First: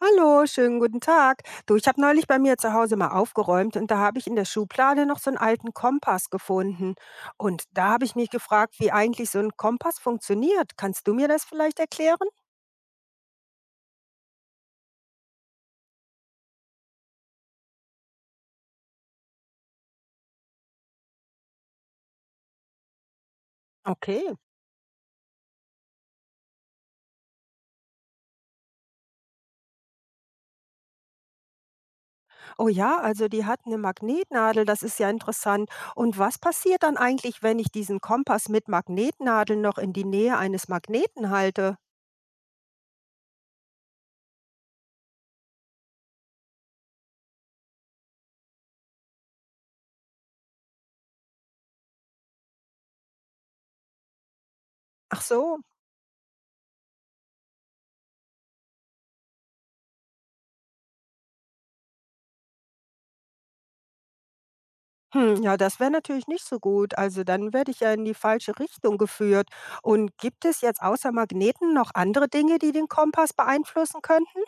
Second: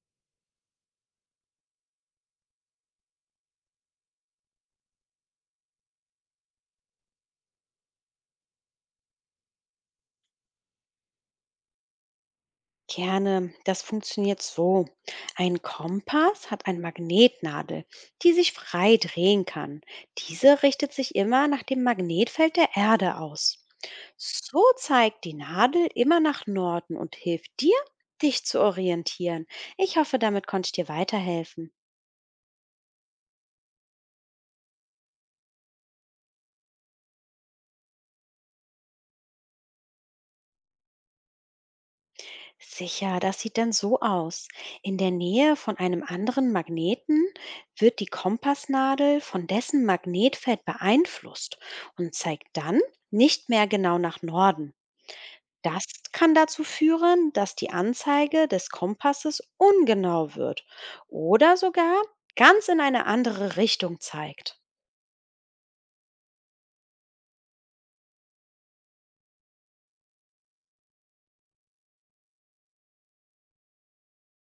Hallo, schönen guten Tag. Du, ich habe neulich bei mir zu Hause mal aufgeräumt und da habe ich in der Schublade noch so einen alten Kompass gefunden. Und da habe ich mich gefragt, wie eigentlich so ein Kompass funktioniert. Kannst du mir das vielleicht erklären? Gerne. Das funktioniert so. Ein Kompass hat eine Magnetnadel, die sich frei drehen kann. Diese richtet sich immer nach dem Magnetfeld der Erde aus. Okay. So zeigt die Nadel immer nach Norden und hilft dir, dich zu orientieren. Ich hoffe, damit konnte ich dir weiterhelfen. Oh ja, also die hat eine Magnetnadel, das ist ja interessant. Und was passiert dann eigentlich, wenn ich diesen Kompass mit Magnetnadeln noch in die Nähe eines Magneten halte? Sicher, das sieht dann so aus. In der Nähe von einem anderen Magneten wird die Kompassnadel von dessen Magnetfeld beeinflusst und zeigt dann nicht mehr genau nach Norden. Ach so. Das kann dazu führen, dass die Anzeige des Kompasses ungenau wird oder sogar ganz in eine andere Richtung zeigt. Hm, ja, das wäre natürlich nicht so gut. Also dann werde ich ja in die falsche Richtung geführt. Und gibt es jetzt außer Magneten noch andere Dinge, die den Kompass beeinflussen könnten?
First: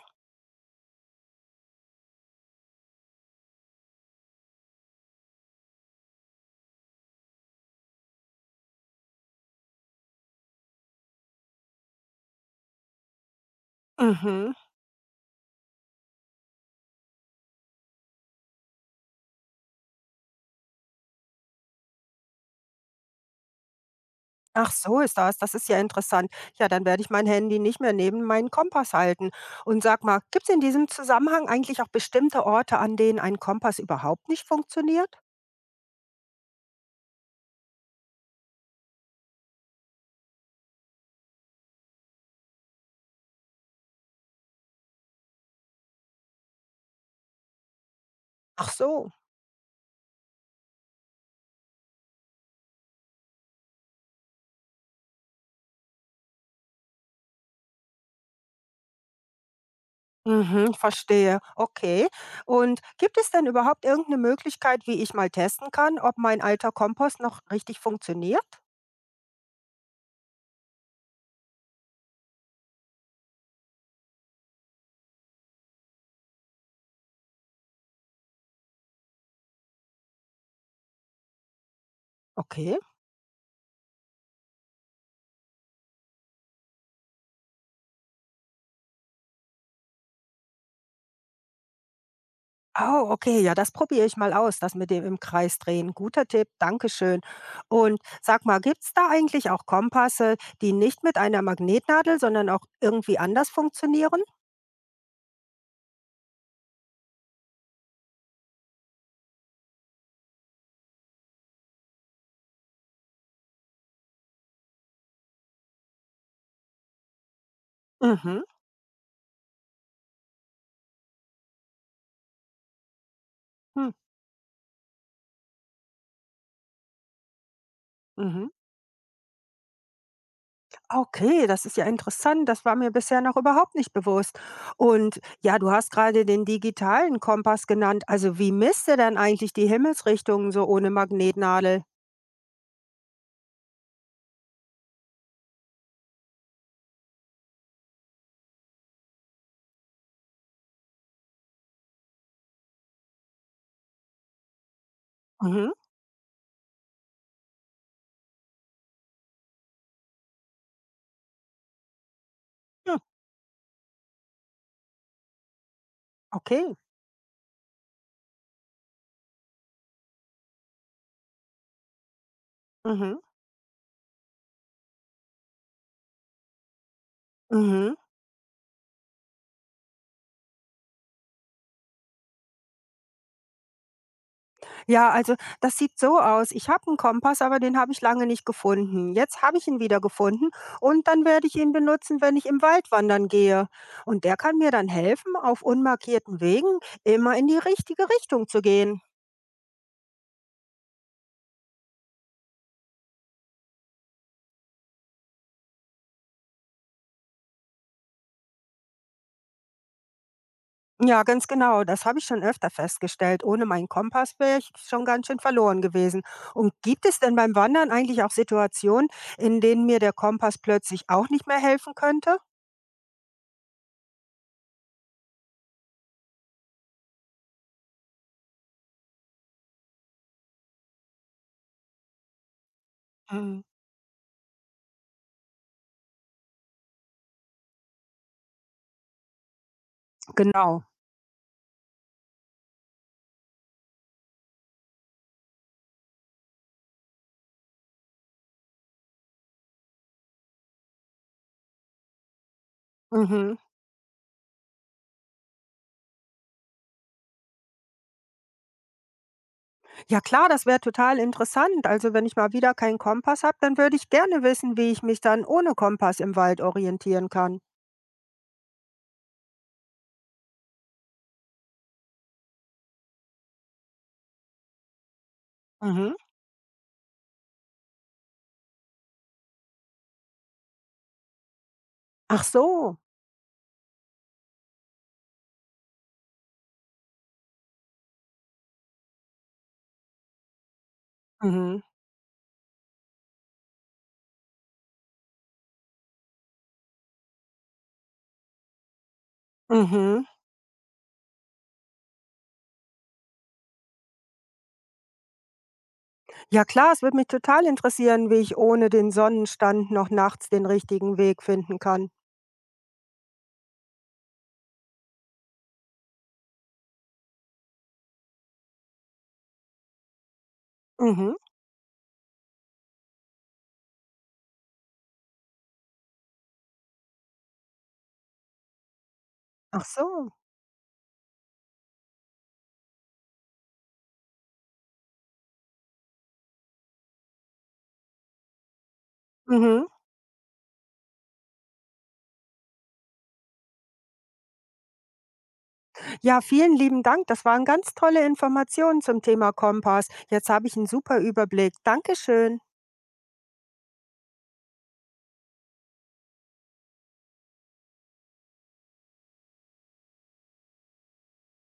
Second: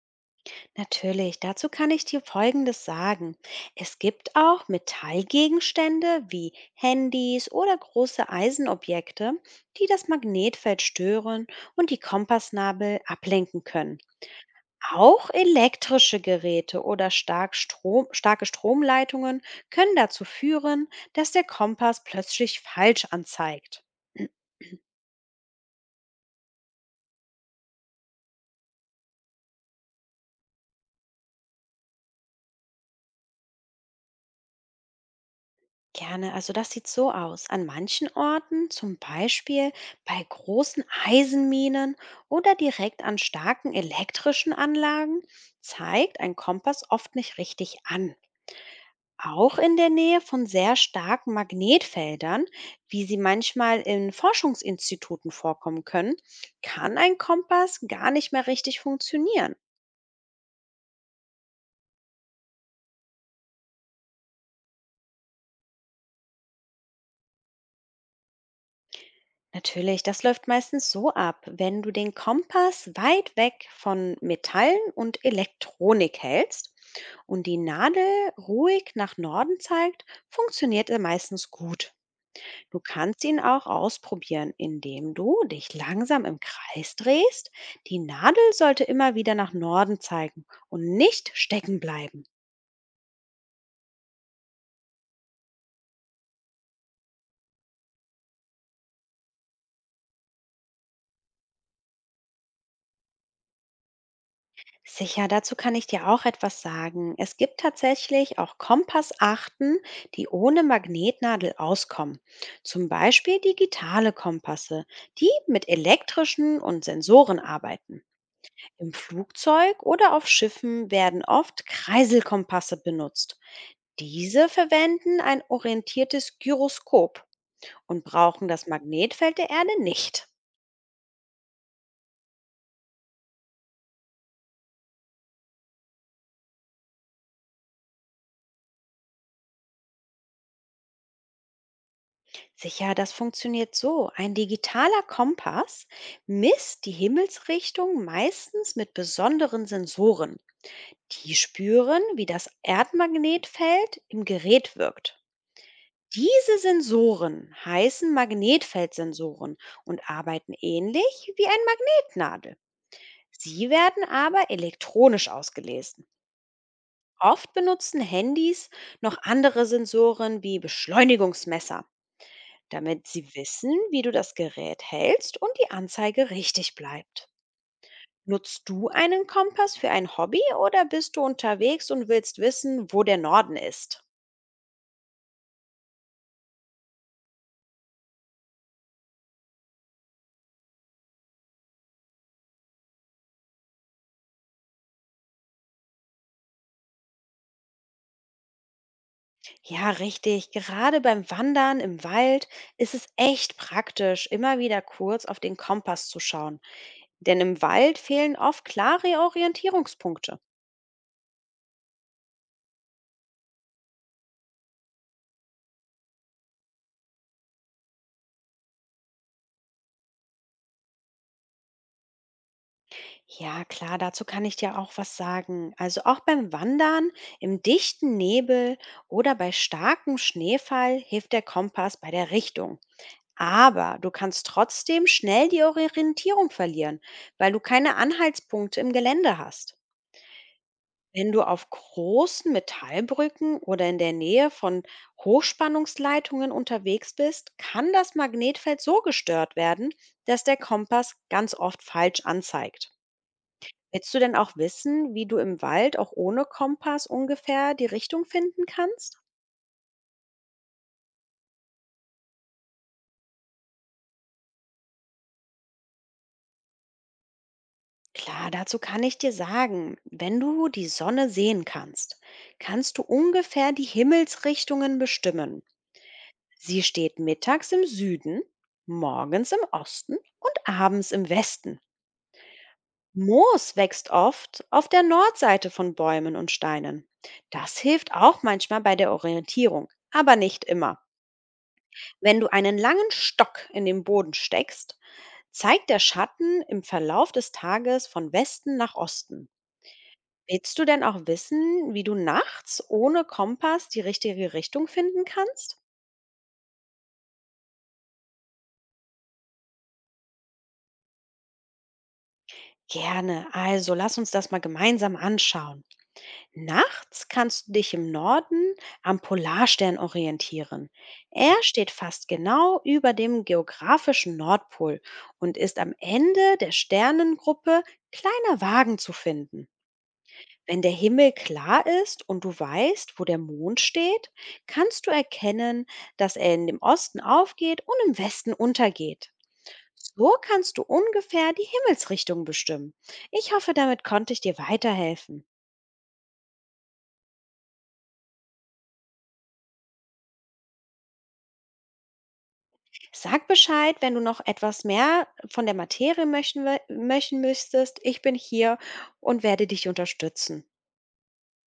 Natürlich, dazu kann ich dir Folgendes sagen. Es gibt auch Metallgegenstände wie Handys oder große Eisenobjekte, die das Magnetfeld stören und die Kompassnabel ablenken können. Mhm. Auch elektrische Geräte oder starke Stromleitungen können dazu führen, dass der Kompass plötzlich falsch anzeigt. Ach so ist das. Das ist ja interessant. Ja, dann werde ich mein Handy nicht mehr neben meinen Kompass halten. Und sag mal, gibt es in diesem Zusammenhang eigentlich auch bestimmte Orte, an denen ein Kompass überhaupt nicht funktioniert? Gerne. Also das sieht so aus. An manchen Orten, zum Beispiel bei großen Eisenminen oder direkt an starken elektrischen Anlagen, zeigt ein Kompass oft nicht richtig an. Ach so. Auch in der Nähe von sehr starken Magnetfeldern, wie sie manchmal in Forschungsinstituten vorkommen können, kann ein Kompass gar nicht mehr richtig funktionieren. Mhm, verstehe. Okay. Und gibt es denn überhaupt irgendeine Möglichkeit, wie ich mal testen kann, ob mein alter Kompost noch richtig funktioniert? Natürlich, das läuft meistens so ab. Wenn du den Kompass weit weg von Metallen und Elektronik hältst und die Nadel ruhig nach Norden zeigt, funktioniert er meistens gut. Du Okay. kannst ihn auch ausprobieren, indem du dich langsam im Kreis drehst. Die Nadel sollte immer wieder nach Norden zeigen und nicht stecken bleiben. Oh, okay, ja, das probiere ich mal aus, das mit dem im Kreis drehen. Guter Tipp, Dankeschön. Und sag mal, gibt's da eigentlich auch Kompasse, die nicht mit einer Magnetnadel, sondern auch irgendwie anders funktionieren? Sicher, dazu kann ich dir auch etwas sagen. Es gibt tatsächlich auch Kompassachten, die ohne Magnetnadel auskommen. Zum Beispiel digitale Kompasse, die mit elektrischen und Sensoren arbeiten. Mhm. Im Flugzeug oder auf Schiffen werden oft Kreiselkompasse benutzt. Hm. Diese verwenden ein orientiertes Gyroskop und brauchen Mhm. das Magnetfeld der Erde nicht. Okay, das ist ja interessant. Das war mir bisher noch überhaupt nicht bewusst. Und ja, du hast gerade den digitalen Kompass genannt. Also wie misst er denn eigentlich die Himmelsrichtungen so ohne Magnetnadel? Sicher, das funktioniert so. Ein digitaler Kompass misst die Himmelsrichtung meistens mit besonderen Sensoren. Die spüren, wie das Erdmagnetfeld im Gerät wirkt. Mhm. Diese Sensoren heißen Magnetfeldsensoren und arbeiten ähnlich wie ein Magnetnadel. Hm, Sie werden aber elektronisch ausgelesen. okay. Oft benutzen Handys noch andere Sensoren wie Beschleunigungsmesser, damit Mhm. sie wissen, wie du das Gerät hältst und die Anzeige richtig bleibt. Mhm. Nutzt du einen Kompass für ein Hobby oder bist du unterwegs und willst wissen, wo der Norden ist? Ja, also das sieht so aus. Ich habe einen Kompass, aber den habe ich lange nicht gefunden. Jetzt habe ich ihn wieder gefunden und dann werde ich ihn benutzen, wenn ich im Wald wandern gehe. Und der kann mir dann helfen, auf unmarkierten Wegen immer in die richtige Richtung zu gehen. Ja, richtig. Gerade beim Wandern im Wald ist es echt praktisch, immer wieder kurz auf den Kompass zu schauen. Denn im Wald fehlen oft klare Orientierungspunkte. Ja, ganz genau. Das habe ich schon öfter festgestellt. Ohne meinen Kompass wäre ich schon ganz schön verloren gewesen. Und gibt es denn beim Wandern eigentlich auch Situationen, in denen mir der Kompass plötzlich auch nicht mehr helfen könnte? Ja, klar, dazu kann ich dir auch was sagen. Also auch beim Wandern, im dichten Nebel oder bei starkem Schneefall hilft der Kompass bei der Richtung. Mhm. Aber du kannst trotzdem schnell die Orientierung verlieren, weil du keine Anhaltspunkte im Gelände hast. Genau. Wenn du auf großen Metallbrücken oder in der Nähe von Hochspannungsleitungen unterwegs bist, kann das Magnetfeld so gestört werden, dass der Kompass ganz oft falsch anzeigt. Mhm. Willst du denn auch wissen, wie du im Wald auch ohne Kompass ungefähr die Richtung finden kannst? Ja klar, das wäre total interessant. Also wenn ich mal wieder keinen Kompass habe, dann würde ich gerne wissen, wie ich mich dann ohne Kompass im Wald orientieren kann. Klar, dazu kann ich dir sagen, wenn du die Sonne sehen kannst, kannst du ungefähr die Himmelsrichtungen bestimmen. Mhm. Sie steht mittags im Süden, morgens im Osten und abends im Westen. Ach so. Moos wächst oft auf der Nordseite von Bäumen und Steinen. Das hilft auch manchmal bei der Orientierung, aber nicht immer. Mhm. Wenn du einen langen Stock in den Boden steckst, zeigt der Schatten im Verlauf des Tages von Westen nach Osten. Mhm. Willst du denn auch wissen, wie du nachts ohne Kompass die richtige Richtung finden kannst? Ja klar, es würde mich total interessieren, wie ich ohne den Sonnenstand noch nachts den richtigen Weg finden kann. Gerne, also lass uns das mal gemeinsam anschauen. Nachts kannst du dich im Norden am Polarstern orientieren. Mhm. Er steht fast genau über dem geografischen Nordpol und ist am Ende der Sternengruppe Kleiner Wagen zu finden. Ach so. Wenn der Himmel klar ist und du weißt, wo der Mond steht, kannst du erkennen, dass er in dem Osten aufgeht und im Westen untergeht. Mhm. So kannst du ungefähr die Himmelsrichtung bestimmen. Ich hoffe, damit konnte ich dir weiterhelfen. Ja, vielen lieben Dank. Das waren ganz tolle Informationen zum Thema Kompass. Jetzt habe ich einen super Überblick. Dankeschön. Sag Bescheid, wenn du noch etwas mehr von der Materie möchten, möchten müsstest. Ich bin hier und werde dich unterstützen.